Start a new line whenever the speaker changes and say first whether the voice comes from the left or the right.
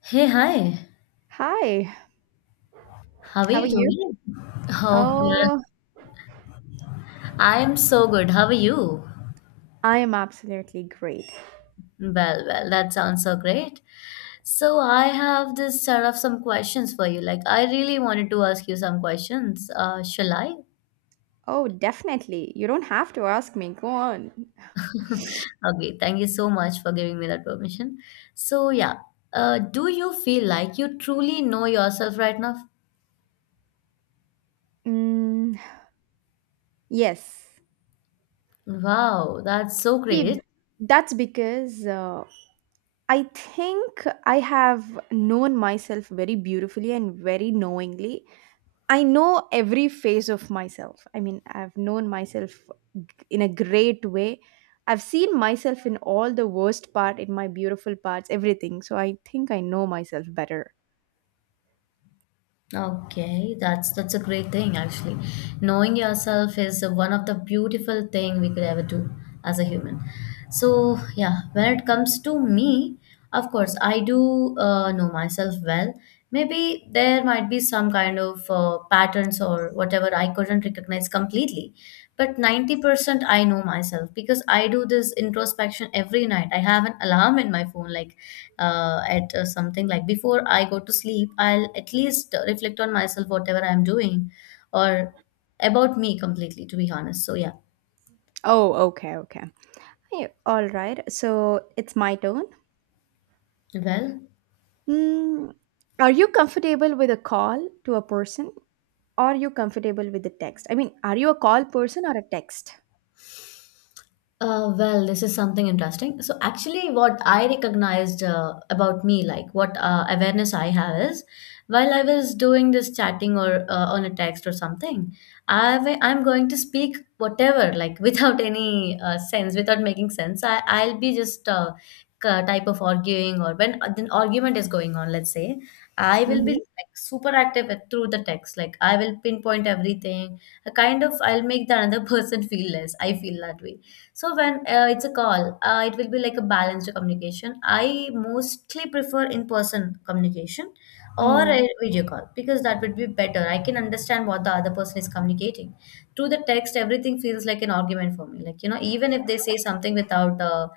left: Hey, hi.
right: Hi,
left: How are
right: how are
left: you
right: you?
left: doing? Oh, yeah.
right: Oh,
left: I am so good. How are you?
right: I am absolutely great.
left: Well, that sounds so great. So, I have this sort of some questions for you. Like, I really wanted to ask you some questions. Shall I?
right: Oh, definitely. You don't have to ask me. Go on.
left: Okay, thank you so much for giving me that permission. So, yeah, do you feel like you truly know yourself right now?
right: Mm, yes.
left: Wow, that's so
right: See,
left: great.
right: that's because I think I have known myself very beautifully and very knowingly. I know every phase of myself. I mean, I've known myself in a great way. I've seen myself in all the worst part, in my beautiful parts, everything. So I think I know myself better.
left: Okay, that's a great thing actually. Knowing yourself is one of the beautiful thing we could ever do as a human. So yeah, when it comes to me, of course I do know myself well. Maybe there might be some kind of patterns or whatever I couldn't recognize completely, but 90% I know myself, because I do this introspection every night. I have an alarm in my phone, like at something like before I go to sleep, I'll at least reflect on myself, whatever I'm doing or about me completely, to be honest. So yeah,
right: Oh, okay, okay. Yeah, all right. So it's my turn.
left: well.
right: Mm, are you comfortable with a call to a person? Are you comfortable with the text? I mean, are you a call person or a text?
left: Well, this is something interesting. So, actually, what I recognized about me, like what awareness I have is, while I was doing this chatting or on a text or something, I'm going to speak whatever, like without any sense, without making sense. I'll be just type of arguing, or when an argument is going on, let's say, I will be
right: Mm-hmm.
left: like super active through the text. Like, I will pinpoint everything. A kind of I'll make the another person feel less. I feel that way. So when it's a call, it will be like a balanced communication. I mostly prefer in-person communication or
right: Mm.
left: a video call, because that would be better. I can understand what the other person is communicating. Through the text, everything feels like an argument for me. Like, you know, even if they say something without the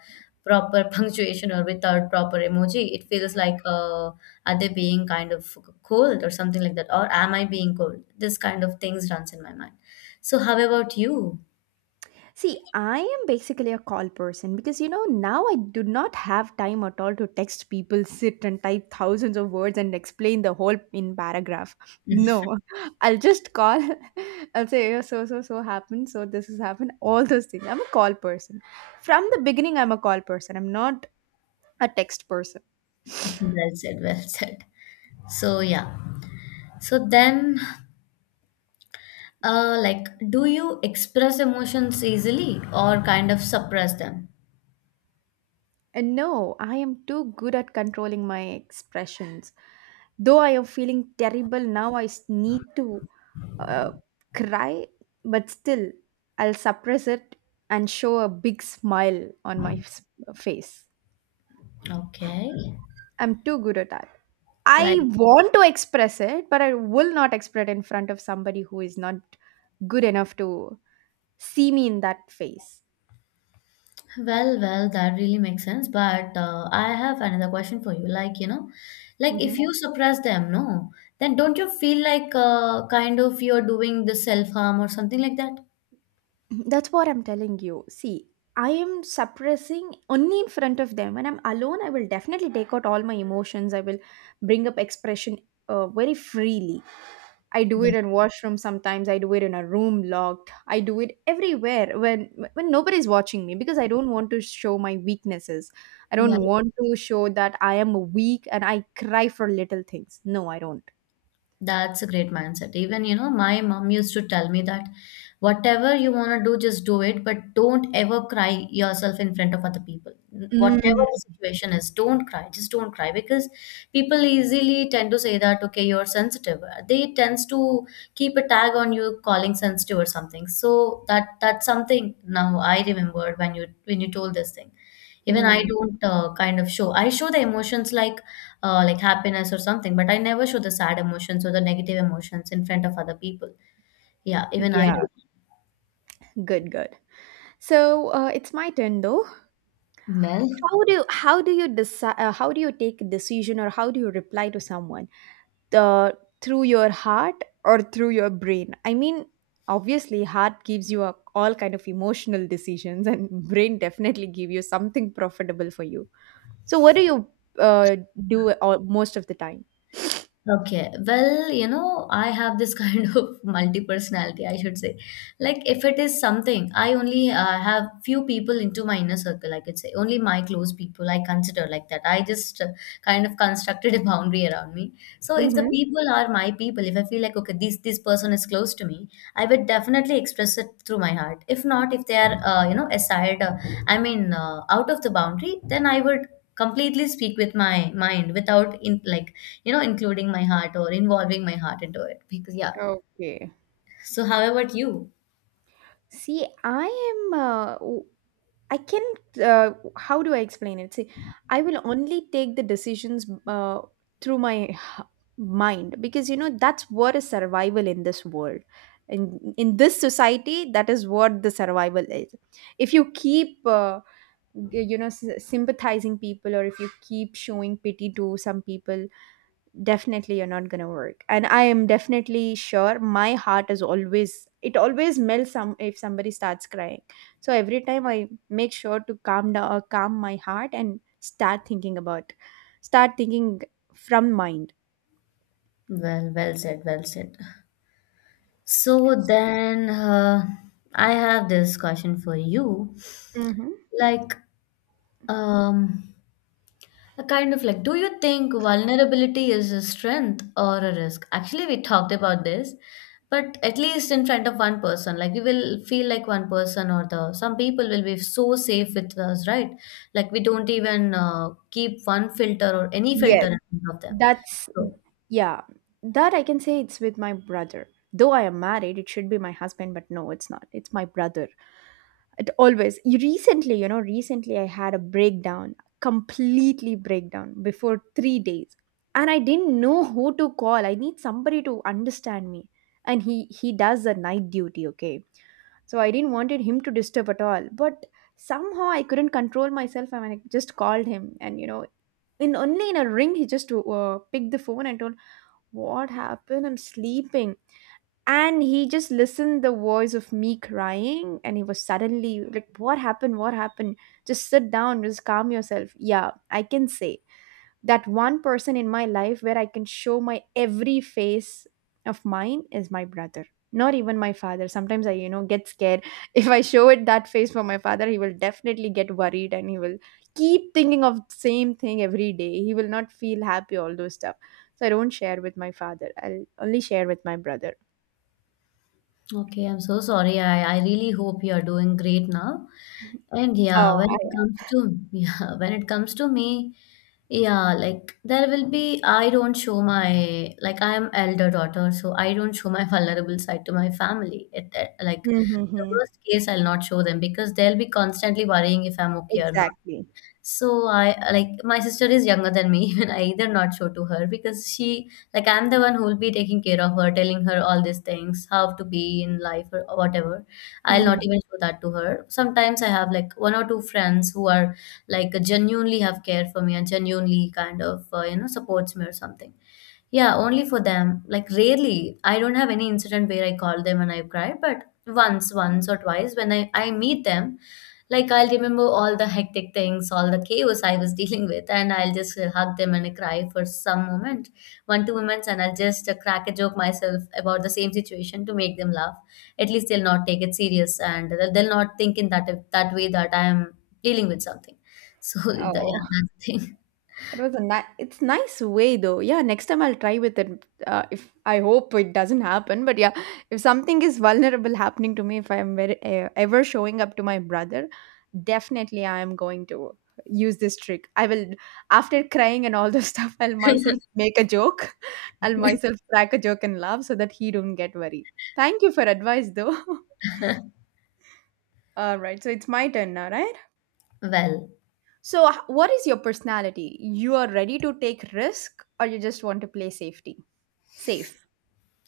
left: proper punctuation or without proper emoji, it feels like are they being kind of cold or something like that, or am I being cold? This kind of things runs in my mind. So how about you?
right: See, I am basically a call person because you know now I do not have time at all to text people, sit and type thousands of words and explain the whole in paragraph. No, I'll just call. I'll say, "Yeah, so happened, so this has happened, all those things." I'm a call person from the beginning. I'm a call person. I'm not a text person.
left: Well said, well said. So, yeah. So then, like, do you express emotions easily or kind of suppress them?
right: And no, I am too good at controlling my expressions, though I am feeling terrible now, I need to uh, cry, but still, I'll suppress it and show a big smile on my face.
left: Okay.
right: I'm too good at that.
left: Like,
right: I want to express it, but I will not express it in front of somebody who is not good enough to see me in that face.
left: well, well, that really makes sense. But I have another question for you. Like, you know, like if
right: Mhm.
left: you suppress them, no, then don't you feel like kind of you're doing the self harm or something like that?
right: That's what I'm telling you. See, I am suppressing only in front of them. When I'm alone, I will definitely take out all my emotions. I will bring up expression very freely. I do it in washroom sometimes. I do it in a room locked. I do it everywhere when nobody's watching me, because I don't want to show my weaknesses. I
left: Yeah.
right: don't want to show that I am weak and I cry for little things. No, I don't.
left: That's a great mindset. Even, you know, my mom used to tell me that whatever you want to do, just do it, but don't ever cry yourself in front of other people. Whatever the
right: Mm.
left: situation is, don't cry. Just don't cry, because people easily tend to say that, okay, you're sensitive. They tends to keep a tag on you calling sensitive or something. So that that's something now I remembered when you told this thing. Even I
right: Mm.
left: don't kind of show. I show the emotions like happiness or something, but I never show the sad emotions or the negative emotions in front of other people. Yeah, even I
right: Yeah,
left: do.
right: good, good. So it's my turn though.
left: Well,
right: How do you decide? How do you take a decision, or how do you reply to someone, the through your heart or through your brain? I mean, obviously heart gives you all kind of emotional decisions, and brain definitely give you something profitable for you. So what do you uh, do most of the time?
left: Okay, well, you know, I have this kind of multi-personality, I should say. Like, if it is something, I only have few people into my inner circle, I could say. Only my close people I consider like that. I just kind of constructed a boundary around me. So if the
right: Mm-hmm.
left: people are my people, if I feel like, okay, this person is close to me, I would definitely express it through my heart. If not, if they are, you know, aside, out of the boundary, then I would completely speak with my mind without, in like, you know, including my heart or involving my heart into it. Because yeah.
right: Okay.
left: So, how about you?
right: See, I am. I can. Uh, how do I explain it? See, I will only take the decisions through my mind, because you know that's what is survival in this world. In this society, that is what the survival is. If you keep, sympathizing people, or if you keep showing pity to some people, definitely you're not gonna work. And I am definitely sure my heart is always, it always melts some if somebody starts crying. So every time I make sure to calm down or calm my heart and start thinking from mind.
left: Well, well said, well said. So then, I have this question for you.
right: Hmm,
left: Like, um, a kind of like, do you think vulnerability is a strength or a risk? Actually, we talked about this, but at least in front of one person, like we will feel like one person or the some people will be so safe with us, right? Like we don't even keep one filter or any filter
right: yes,
left: in front of them.
right: that's
left: So,
right: yeah, that I can say, it's with my brother. Though I am married, it should be my husband, but no, it's not, it's my brother. It always, you recently, you know, recently I had a breakdown, completely breakdown before 3 days, and I didn't know who to call. I need somebody to understand me, and he does a night duty, okay. So I didn't wanted him to disturb at all, but somehow I couldn't control myself and I just called him. And you know, in only in a ring, he just picked the phone and told, "What happened? I'm sleeping." And he just listened the voice of me crying, and he was suddenly like, "What happened? What happened? Just sit down, just calm yourself." Yeah, I can say that one person in my life where I can show my every face of mine is my brother. Not even my father. Sometimes I, you know, get scared. If I show it that face for my father, he will definitely get worried and he will keep thinking of same thing every day. He will not feel happy, all those stuff. So I don't share with my father, I'll only share with my brother.
left: Okay, I'm so sorry. I really hope you are doing great now. And yeah,
right: Oh.
left: when it comes to yeah, when it comes to me, yeah, like there will be I don't show my like I am elder daughter, so I don't show my vulnerable side to my family. Like
right: Hmm, hmm,
left: the
right: hmm.
left: worst case, I'll not show them because they'll be constantly worrying if I'm okay or not.
right: Exactly.
left: So I like my sister is younger than me, even I either not show to her, because she like I'm the one who will be taking care of her, telling her all these things, how to be in life or whatever. I'll not
right: Mhm.
left: even show that to her. Sometimes I have like one or two friends who are like genuinely have care for me and genuinely kind of you know supports me or something. Yeah, only for them. Like rarely, I don't have any incident where I call them and I cry, but once, once or twice when I meet them, like I'll remember all the hectic things, all the chaos I was dealing with, and I'll just hug them and I cry for some moment, one, two moments, and I'll just crack a joke myself about the same situation to make them laugh. At least they'll not take it serious and they'll not think in that way that I am dealing with something. So,
right: Oh,
left: yeah, that's the
right: it was a nice. It's nice way though. Yeah, next time I'll try with it. If I hope it doesn't happen, but yeah, if something is vulnerable happening to me, if I am very, ever showing up to my brother, definitely I am going to use this trick. I will, after crying and all the stuff, I'll myself make a joke. I'll myself crack a joke and laugh so that he don't get worried. Thank you for advice though.
left: thing.
right: All right, so it's my turn now, right?
left: Well,
right: So, what is your personality? You are ready to take risk, or you just want to play safety? Safe.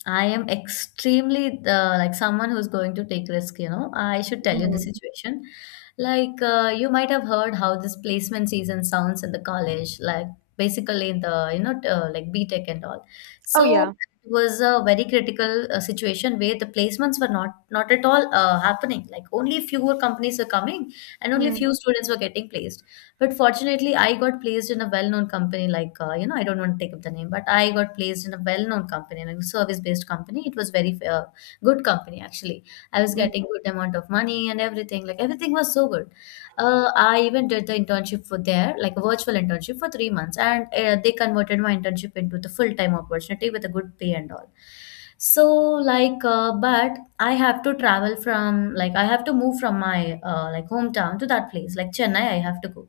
left: I am extremely like someone who's going to take risk, you know. I should tell you the
right: Mm.
left: situation. Like you might have heard how this placement season sounds in the college, like basically in the you know like BTech and all.
right: Oh
left: So
right: yeah.
left: it was a very critical situation where the placements were not at all happening. Like only fewer companies were coming, and only
right: Mm.
left: few students were getting placed. But fortunately, I got placed in a well-known company, like you know, I don't want to take up the name, but I got placed in a well-known company, like a service-based company. It was very good company actually. I was
right: Mm.
left: getting good amount of money and everything. Like everything was so good. I even did the internship for there, like a virtual internship for 3 months, and they converted my internship into the full-time opportunity with a good pay and all. So like, but I have to travel from like I have to move from my like hometown to that place, like Chennai. I have to go,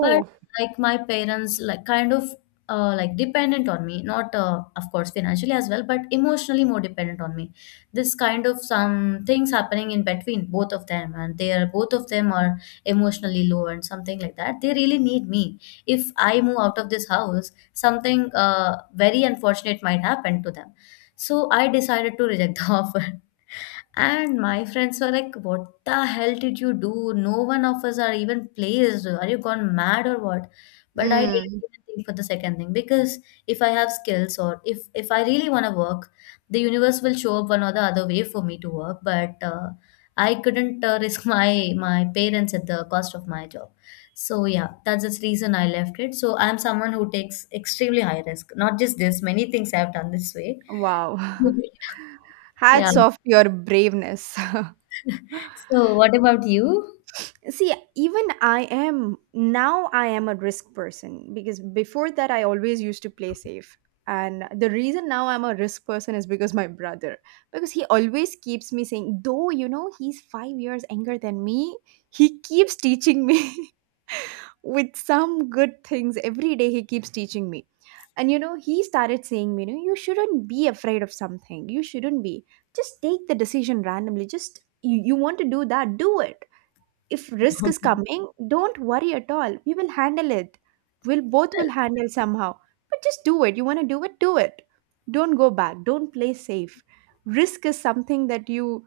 left: but like my parents like kind of like dependent on me, not of course financially as well but emotionally more dependent on me. This kind of some things happening in between both of them, and they are both of them are emotionally low and something like that. They really need me. If I move out of this house, something very unfortunate might happen to them. So I decided to reject the offer, and my friends were like, "What the hell did you do? No one of us are even placed. Are you gone mad or what?" But I didn't
right: Mm.
left: even think for the second thing, because if I have skills or if I really want to work, the universe will show up one or the other way for me to work. But I couldn't risk my parents at the cost of my job. So, yeah, that's the reason I left it. So, I'm someone who takes extremely high risk. Not just this, many things I've done this way.
right: Wow.
left: yeah.
right: Hats off to your braveness.
left: So, what about you?
right: See, even I am now I am a risk person, because before that I always used to play safe. And the reason now I'm a risk person is because my brother, because he always keeps me saying, though you know he's 5 years younger than me, he keeps teaching me. With some good things every day he keeps teaching me. And you know, he started saying me, you know, you shouldn't be afraid of something. You shouldn't be, just take the decision randomly. Just you want to do that, do it. If risk is coming, don't worry at all, we will handle it. We'll both will handle somehow. But just do it. You want to do it, do it. Don't go back, don't play safe. Risk is something that you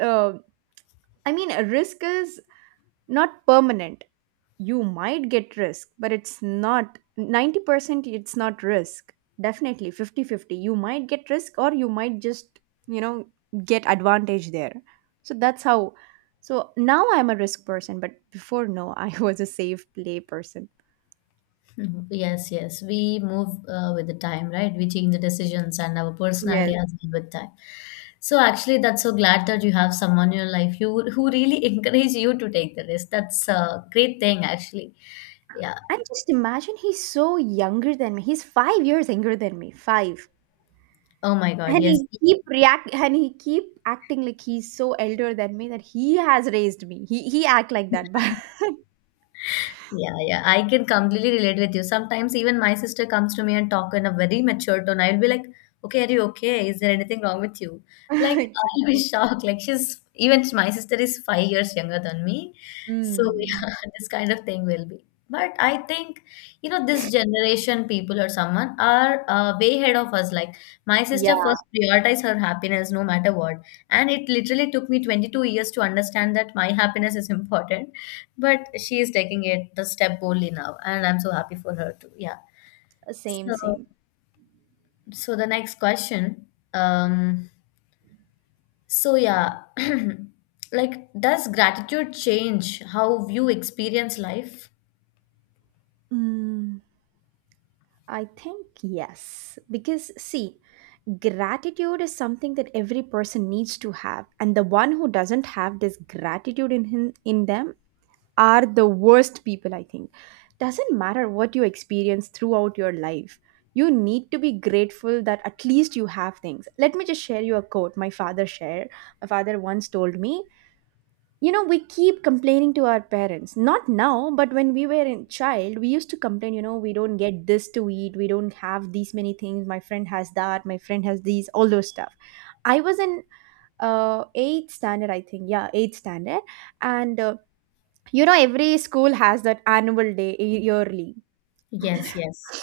right: uh, I mean, a risk is not permanent. You might get risk, but it's not 90%, it's not risk. Definitely 50-50. You might get risk, or you might just, you know, get advantage there. So that's how. So now I'm a risk person, but before, no, I was a safe play person.
left: Mhm. Yes, yes. We move with the time, right? We change the decisions and our
right: Yes.
left: personality as well with time. So actually, that's so glad that you have someone in your life you who really encourage you to take the risk. That's a great thing, actually. Yeah.
right: And just imagine, he's so younger than me, he's 5 years younger than me, 5.
left: Oh my God.
right: And
left: Yes.
right: he keep react and he keep acting like he's so elder than me, that he has raised me, he act like that, but
left: Yeah, yeah, I can completely relate with you. Sometimes even my sister comes to me and talk in a very mature tone. I'll be like, "Okay, are you okay? Is there anything wrong with you?" Like I'll be
right: exactly.
left: shocked. Like she's even my sister is 5 years younger than me, so
right: Mm,
left: yeah, this kind of thing will be. But I think you know this generation people or someone are way ahead of us. Like my sister
right: yeah,
left: first prioritized her happiness no matter what, and it literally took me 22 years to understand that my happiness is important, but she is taking it the step boldly now and I'm so happy for her too, yeah.
right: same,
left: so
right: same.
left: so the next question, um yeah. Like, does gratitude change how you experience life?
right: Mm, I think yes. Because, see, gratitude is something that every person needs to have. And the one who doesn't have this gratitude in him, in them, are the worst people, I think. Doesn't matter what you experience throughout your life. You need to be grateful that at least you have things. Let me just share you a quote my father shared. My father once told me, you know, we keep complaining to our parents, not now, but when we were in child we used to complain, you know, we don't get this to eat, we don't have these many things, my friend has that, my friend has these, all those stuff. I was in eighth standard I think. Yeah, eighth standard. And you know, every school has that annual day, y- yearly.
left: Yes, yes.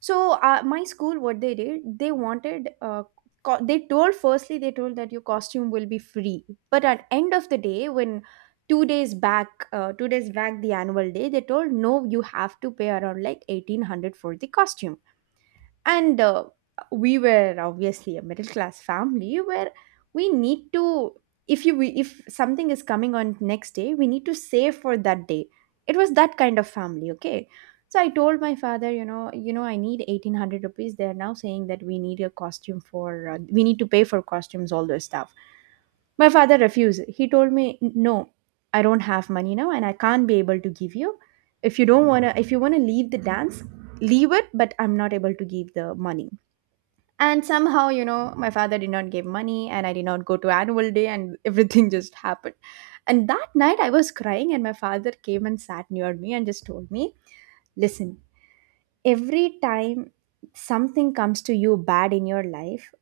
right: So my school, what they did, they wanted, they told firstly, they told that your costume will be free. But at end of the day, when 2 days back, 2 days back the annual day, they told no, you have to pay around like 1800 for the costume. And we were obviously a middle class family, where we need to, if you we, if something is coming on next day we need to save for that day. It was that kind of family, okay. So I told my father, you know, you know, I need 1800 rupees, they're now saying that we need a costume for, we need to pay for costumes, all those stuff. My father refused. He told me, "No, I don't have money now and I can't be able to give you. If you don't want to, if you want to leave the dance, leave it, but I'm not able to give the money." And somehow, you know, my father did not give money and I did not go to annual day and everything just happened. And that night I was crying and my father came and sat near me and just told me, "Listen, every time something comes to you bad in your life,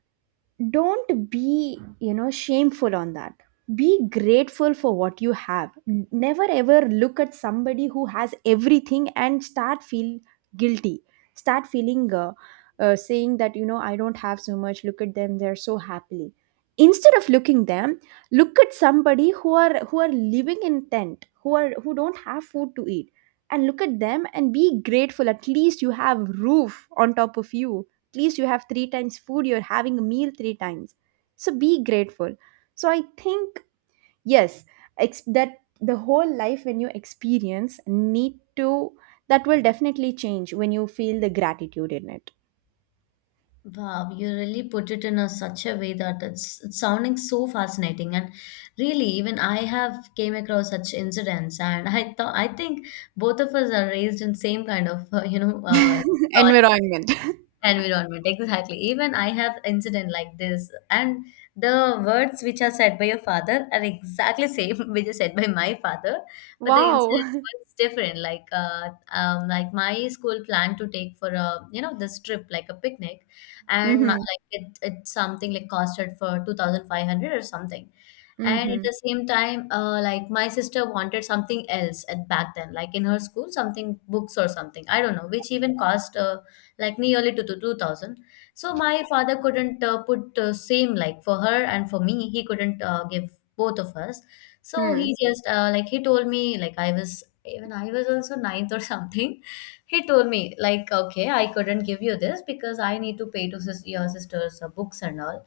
right: don't be shameful on that. Be grateful for what you have. Never ever look at somebody who has everything and start feel guilty, start feeling saying that, you know, I don't have so much, look at them, they're so happily. Instead of looking them, look at somebody who are living in tent, who are who don't have food to eat. And look at them and be grateful. At least you have roof on top of you, at least you have three times food, you're having a meal three times. So be grateful. So I think, yes, that the whole life when you experience need to, that will definitely change when you feel the gratitude in it.
left: Wow, you really put it in a such a way that it's sounding so fascinating. And really, even I have came across such incidents, and I think both of us are raised in same kind of you know
right: Environment.
left: environment, exactly. Even I have incident like this, and the words which are said by your father are exactly same which is said by my father, but the
right: Wow.
left: incident was different. Like my school planned to take for a, you know, this trip like a picnic, and my,
right: Mm-hmm.
left: it something like costed for two thousand five hundred or something. And at
right: Mm-hmm.
left: the same time, like my sister wanted something else at back then, like in her school, something books or something. I don't know, which even cost like nearly to 2000. So my father couldn't put same like for her, and for me he couldn't give both of us. So he
right: Hmm.
left: just like he told me, like I was also ninth or something. He told me like, okay, I couldn't give you this because I need to pay to your sister's books and all.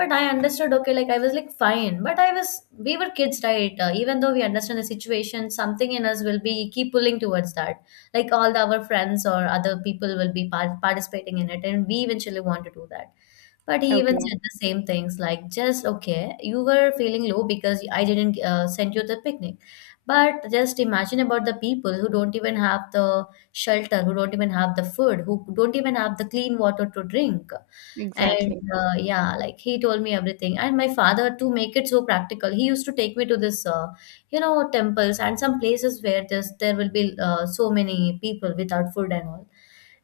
left: But I understood, okay, like I was like fine, but I was we were kids, right? Even though we understand the situation, something in us will be keep pulling towards that, like our friends or other people will be participating in it and we eventually want to do that. But he even
right: Okay.
left: said the same things like, just, okay, you were feeling low because I didn't send you the picnic, but just imagine about the people who don't even have the shelter, who don't even have the food, who don't even have the clean water to drink. And
right: Exactly.
left: yeah, like he told me everything. And my father, to make it so practical, he used to take me to this, you know, temples and some places where there will be so many people without food and all.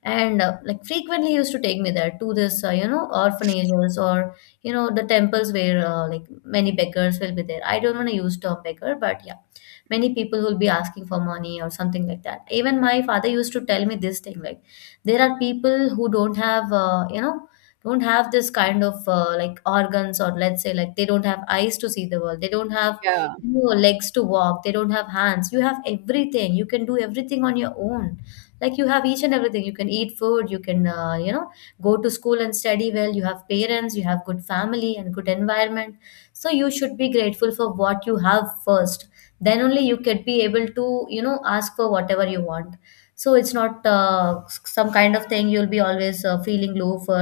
left: And like frequently, he used to take me there to this, you know, orphanages or, you know, the temples where like many beggars will be there. I don't want to use term beggar, but yeah, many people will be asking for money or something like that. Even my father used to tell me this thing like, there are people who don't have, don't have this kind of like organs, or let's say like they don't have eyes to see the world, they don't have,
right: Yeah.
left: you know, legs to walk, they don't have hands. You have everything, you can do everything on your own. Like you have each and everything, you can eat food, you can you know, go to school and study well, you have parents, you have good family and good environment, so you should be grateful for what you have first. Then only you could be able to, you know, ask for whatever you want. So it's not some kind of thing you'll be always feeling low for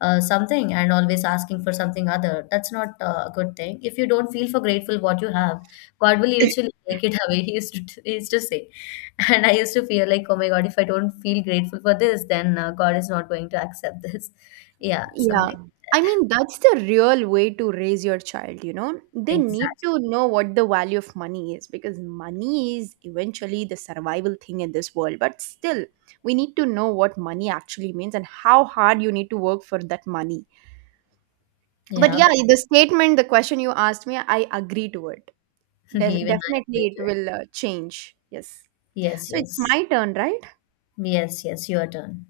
left: something and always asking for something other. That's not a good thing. If you don't feel for grateful what you have, god will eventually take it away. He used to say, and I used to feel like, oh my god, if I don't feel grateful for this, then god is not going to accept this. Yeah,
right: Yeah.
left: something like
right: I
left: that.
right: mean, that's the real way to raise your child, you know? They need
left: Exactly.
right: to know what the value of money is, because money is eventually the survival thing in this world. But still, we need to know what money actually means and how hard you need to work for that money. But
left: Yeah,
right: yeah,
left: but
right: the statement, the question you asked me, I agree to it.
left: even I agree
right: Definitely,
left: to
right: it
left: it.
right: will change. Yes.
left: Yes,
right: So it's
left: yes.
right: my turn, right?
left: Yes, yes, your turn.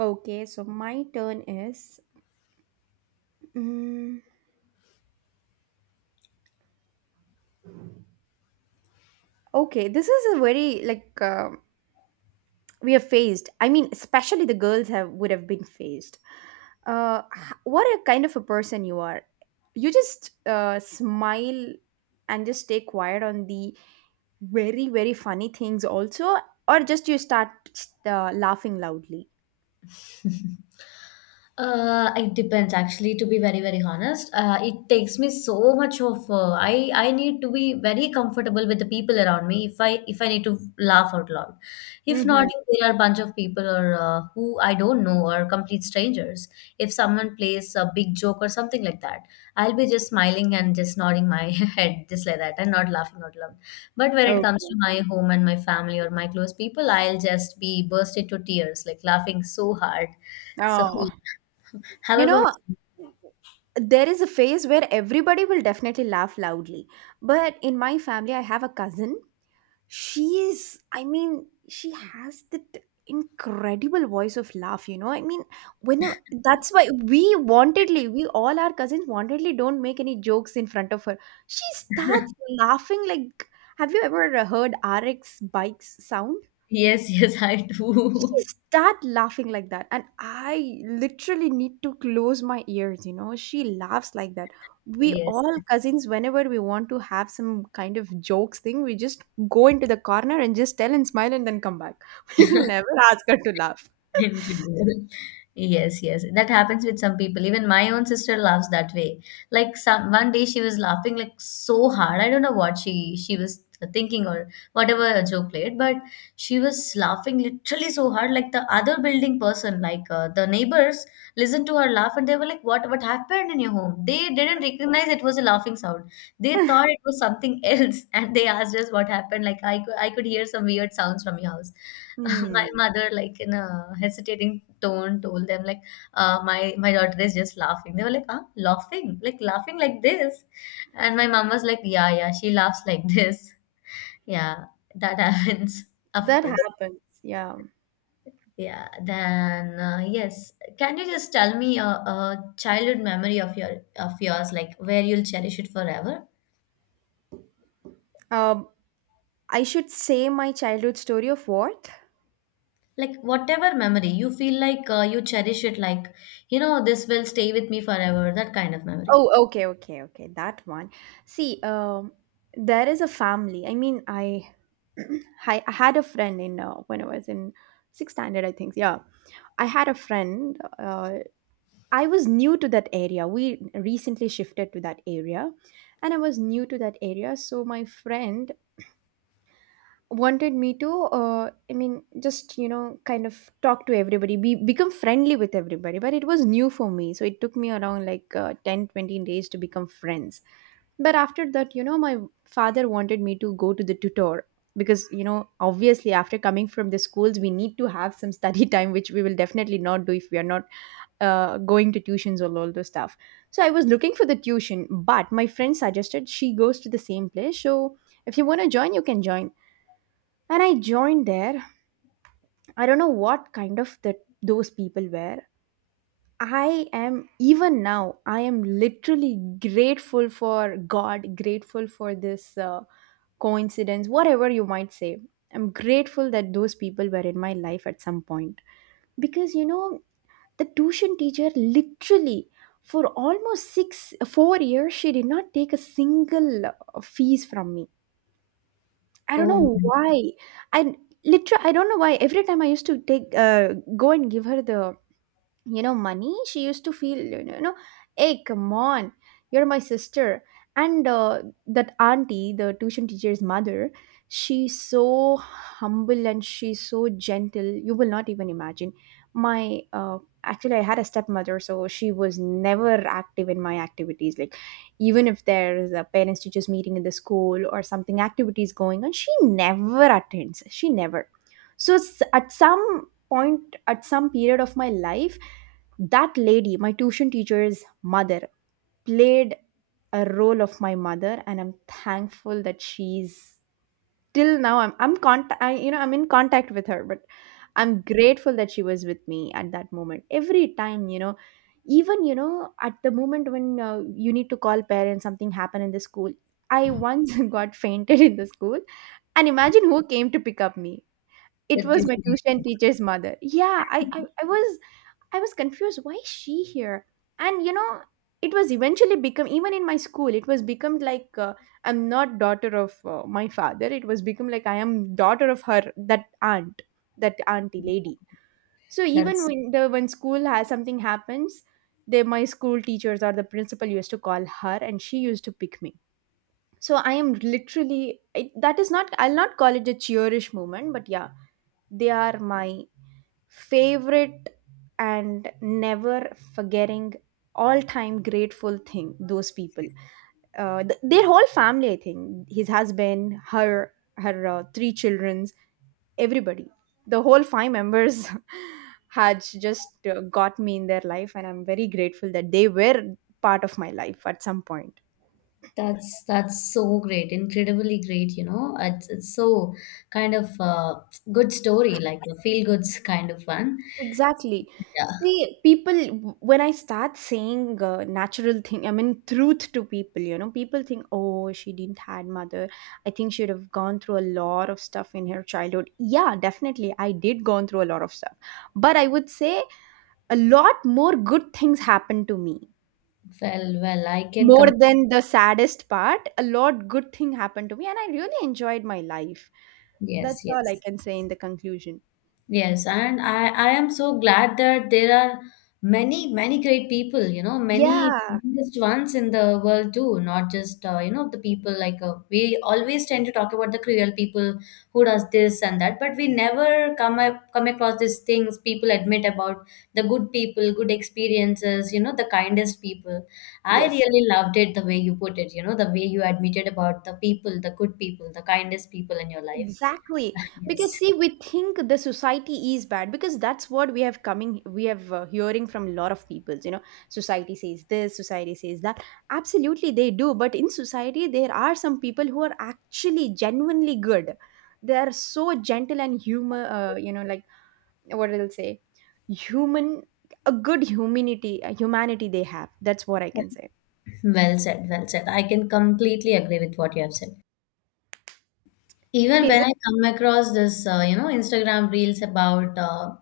right: Okay, so my turn is. Mm, okay, this is a very like. We are phased, I mean, especially the girls have would have been phased, what a kind of a person you are. You just smile and just stay quiet on the very, very funny things also, or just you start laughing loudly.
left: It depends actually, to be very, very honest. It takes me so much of I need to be very comfortable with the people around me if I need to laugh out loud. If not,
right: Mm-hmm.
left: if there are a bunch of people or who I don't know, or complete strangers, if someone plays a big joke or something like that, I'll be just smiling and just nodding my head just like that and not laughing out loud. But when it comes
right: Okay.
left: to my home and my family or my close people, I'll just be burst into tears, like laughing so hard. So,
right: Oh,
left: how
right: you
left: about
right: know,
left: you?
right: there is a phase where everybody will definitely laugh loudly, but in my family I have a cousin. She is, I mean, she has that incredible voice of laugh, you know, I mean, whenever, that's why we wantedly, we all our cousins wantedly don't make any jokes in front of her. She starts laughing like, have you ever heard RX bikes sound?
left: Yes, yes, I do.
right: She start laughing like that, and I literally need to close my ears, you know, she laughs like that. We
left: Yes.
right: all cousins, whenever we want to have some kind of jokes thing, we just go into the corner and just tell and smile and then come back. We will never ask her to laugh.
left: Indeed. Yes, yes. That happens with some people. Even my own sister laughs that way. Like, some one day she was laughing like so hard. I don't know what she was thinking or whatever joke played, but she was laughing literally so hard. Like, the other building person, like the neighbors, listened to her laugh and they were like, What happened in your home?" They didn't recognize it was a laughing sound. They thought it was something else, and they asked us what happened. Like, I could, I could hear some weird sounds from your house.
right: Hmm,
left: My mother, like in a hesitating tone, told them like, "My, my daughter is just laughing." They were like, "Huh? Laughing? Like laughing like this?" And my mom was like, "Yeah, yeah, she laughs like this." Yeah, that happens, of
right: that
left: course.
right: happens, yeah.
left: Yeah. Then yes, can you just tell me a childhood memory of your of yours, like where you'll cherish it forever?
right: Um, I should say my childhood story of what?
left: Like, whatever memory you feel like you cherish it, like, you know, this will stay with me forever. That kind of memory.
right: Oh, okay, okay, okay. That one. See, there is a family. I mean, I, I had a friend in when I was in sixth standard, I think. Yeah, I had a friend. I was new to that area. We recently shifted to that area, and I was new to that area. So my friend wanted me to, I mean, just you know, kind of talk to everybody, be become friendly with everybody. But it was new for me, so it took me around like 10, 20 days to become friends. But after that, you know, my father wanted me to go to the tutor, because, you know, obviously after coming from the schools, we need to have some study time, which we will definitely not do if we are not going to tuitions or all those stuff. So I was looking for the tuition, but my friend suggested she goes to the same place. So if you want to join, you can join. And I joined there. I don't know what kind of the, those people were. I am, even now I am literally grateful for God, grateful for this coincidence, whatever you might say. I'm grateful that those people were in my life at some point. Because, you know, the tuition teacher literally, for almost six, 4 years, she did not take a single fees from me. I don't
left: Oh.
right: know why. I literally, I don't know why. Every time I used to take, go and give her the, you know, money, she used to feel, you know, you know, hey come on, you're my sister. And that auntie, the tuition teacher's mother, she's so humble and she's so gentle, you will not even imagine. My actually, I had a stepmother, so she was never active in my activities, like even if there's a parents teachers meeting in the school or something activities going on, she never attends, she never. So at some point, at some period of my life, that lady, my tuition teacher's mother, played a role of my mother, and I'm thankful that she's, till now I'm, I, you know, I'm in contact with her. But I'm grateful that she was with me at that moment. Every time, you know, even, you know, at the moment when you need to call parents, something happened in the school, I once got fainted in the school, and imagine who came to pick up me. It
left: That
right: was my
left: usually
right: tuition
left: is-
right: teacher's mother. Yeah, I was, I was confused. Why is she here? And you know, it was eventually become even in my school. It was become like I'm not daughter of my father. It was become like I am daughter of her, that aunt, that auntie lady. So even
left: that's
right: when the, when school has something happens, they, my school teachers or the principal used to call her, and she used to pick me. So I am literally it, that is not, I'll not call it a cheerish moment, but yeah, they are my favorite and never forgetting, all time grateful thing those people. Their whole family, I think, his husband, her, her three childrens, everybody, the whole five members had just got me in their life, and I'm very grateful that they were part of my life at some point.
left: that's that's so great, incredibly great, you know. It's so kind of good story, like a feel goods kind of one.
right: Exactly.
left: Yeah.
right: See, people, when I start saying natural thing, I mean truth to people, you know, people think, oh, she didn't had mother. I think she'd have gone through a lot of stuff in her childhood. Yeah, definitely. I did gone through a lot of stuff. But I would say a lot more good things happened to me.
left: Well, well, I can
right: More
left: come.
right: than the saddest part, a lot good thing happened to me, and I really enjoyed my life.
left: Yes,
right: That's all I
left: yes.
right: can say in the conclusion.
left: Yes, and I am so glad that there are many, many great people, you know, many
right: Yeah.
left: greatest ones in the world too, not just, you know, the people like, we always tend to talk about the cruel people who does this and that, but we never come across these things people admit about the good people, good experiences, you know, the kindest people. I
right: Yes.
left: really loved it the way you put it, you know, the way you admitted about the people, the good people, the kindest people in your life.
right: Exactly. Because
left: Yes.
right: see, we think the society is bad, because that's what we have coming, we have hearing from a lot of people. You know, society says this, society says that. Absolutely, they do. But in society, there are some people who are actually genuinely good. They are so gentle and humor. You know, like what I'll say, human, a good humanity, humanity they have. That's what I can say.
left: Well said, well said. I can completely agree with what you have said. Even
right: Okay, is
left: when
right: it?
left: I come across this, you know, Instagram reels about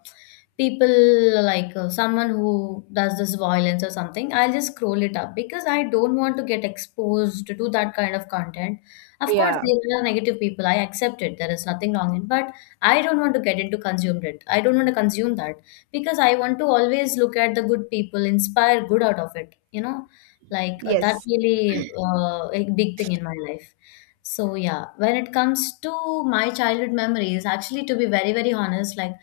left: people like, someone who does this violence or something, I'll just scroll it up because I don't want to get exposed to that kind of content. Of course,
right: Yeah.
left: there are negative people. I accept it. There is nothing wrong in, but I don't want to get into consumed it. I don't want to consume that, because I want to always look at the good people, inspire good out of it. You know, like, that
right: Yes.
left: really a big thing in my life. So yeah, when it comes to my childhood memories, actually, to be very, very honest, like,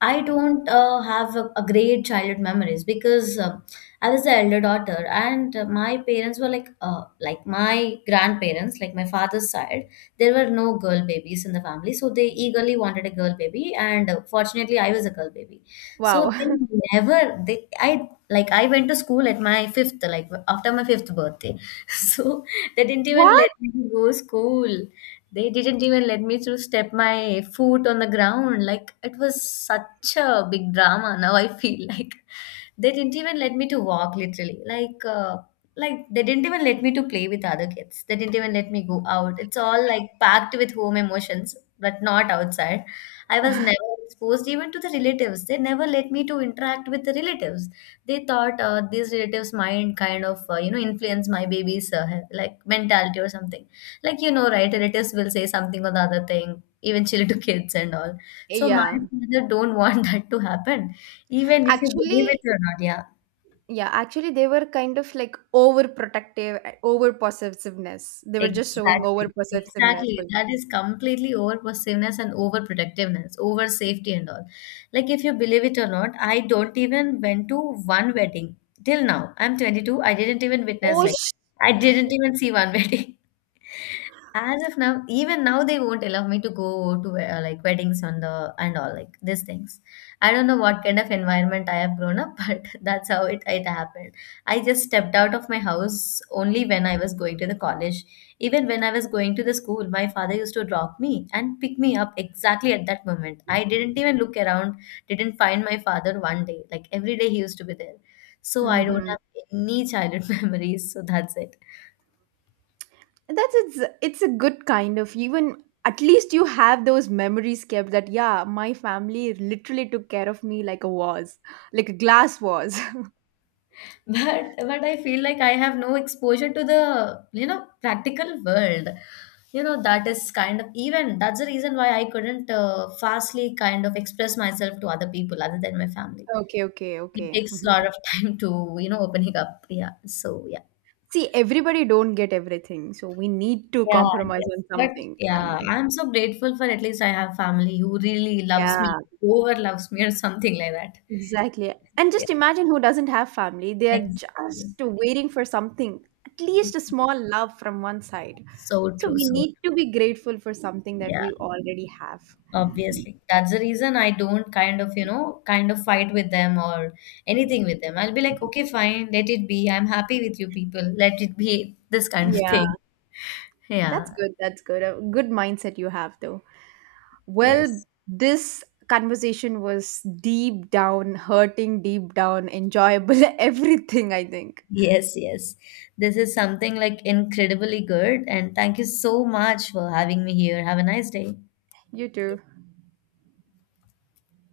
left: I don't have a great childhood memories because I was the elder daughter, and my parents were like my grandparents, like my father's side, there were no girl babies in the family, so they eagerly wanted a girl baby, and fortunately I was a girl baby, so
right: Wow.
left: they never they I, like, I went to school at my fifth, like after my fifth birthday, so. They didn't even
right: What?
left: let me to go school. They didn't even let me to step my foot on the ground. Like, it was such a big drama. Now I feel like, they didn't even let me to walk, literally. Like, like they didn't even let me to play with other kids. They didn't even let me go out. It's all like packed with home emotions, but not outside. I was never exposed even to the relatives. They never let me to interact with the relatives. They thought, these relatives might kind of you know, influence my baby's like mentality or something. Like, you know, right, relatives will say something or the other thing eventually to kids and all, so my
right: Yeah.
left: father don't want that to happen, even if you believe
right: Actually,
left: it or not, yeah.
right: yeah, actually, they were kind of like overprotective, and overpossessiveness. They were just showing
left: Exactly.
right: overpossessiveness.
left: Exactly.
right: But
left: That is completely over possessiveness and over protectiveness, over safety and all. Like, if you believe it or not, I don't even went to one wedding till now. I'm 22. I didn't even witness
right: oh,
left: like, I didn't even see one wedding. As of now, even now they won't allow me to go to like weddings on the and all, like, these things. I don't know what kind of environment I have grown up, but that's how it it happened. I just stepped out of my house only when I was going to the college. Even when I was going to the school, my father used to drop me and pick me up exactly at that moment. I didn't even look around, didn't find my father one day. Like, every day he used to be there. So I don't
right: hmm,
left: have any childhood memories. So that's it.
right: that's, it's a good kind of, even at least you have those memories kept that, yeah, my family literally took care of me like a vase, like a glass vase.
left: But I feel like I have no exposure to the, you know, practical world. You know, that is kind of even that's the reason why I couldn't fastly kind of express myself to other people other than my family.
right: Okay, okay,
left: It
right: okay.
left: takes a lot
right: Mhm.
left: of time to, you know, opening up, yeah, so yeah.
right: See, everybody don't get everything, so we need to
left: Yeah,
right: compromise
left: yes,
right: on
left: but
right: something.
left: yeah,
right: And
left: I'm so grateful for at least I have family who really loves me,
right: yeah,
left: over loves me or something like that.
right: exactly. And
left: Yes,
right: just imagine who doesn't have family. They are
left: exactly,
right: just
left: exactly.
right: waiting for something, at least a small love from one side.
left: So
right: So
left: true,
right: we
left: so
right: need
left: true.
right: to be grateful for something that
left: Yeah.
right: we already have.
left: Obviously. That's the reason I don't kind of, you know, kind of fight with them or anything with them. I'll be like, okay, fine, let it be. I'm happy with you people. Let it be, this kind of
right: Yeah,
left: thing. Yeah.
right: that's good. That's good. A good mindset you have, though. Well,
left: Yes.
right: this conversation was deep down hurting, deep down enjoyable, everything, I think.
left: Yes, yes. This is something like incredibly good. And thank you so much for having me here. Have a nice day.
right: You too.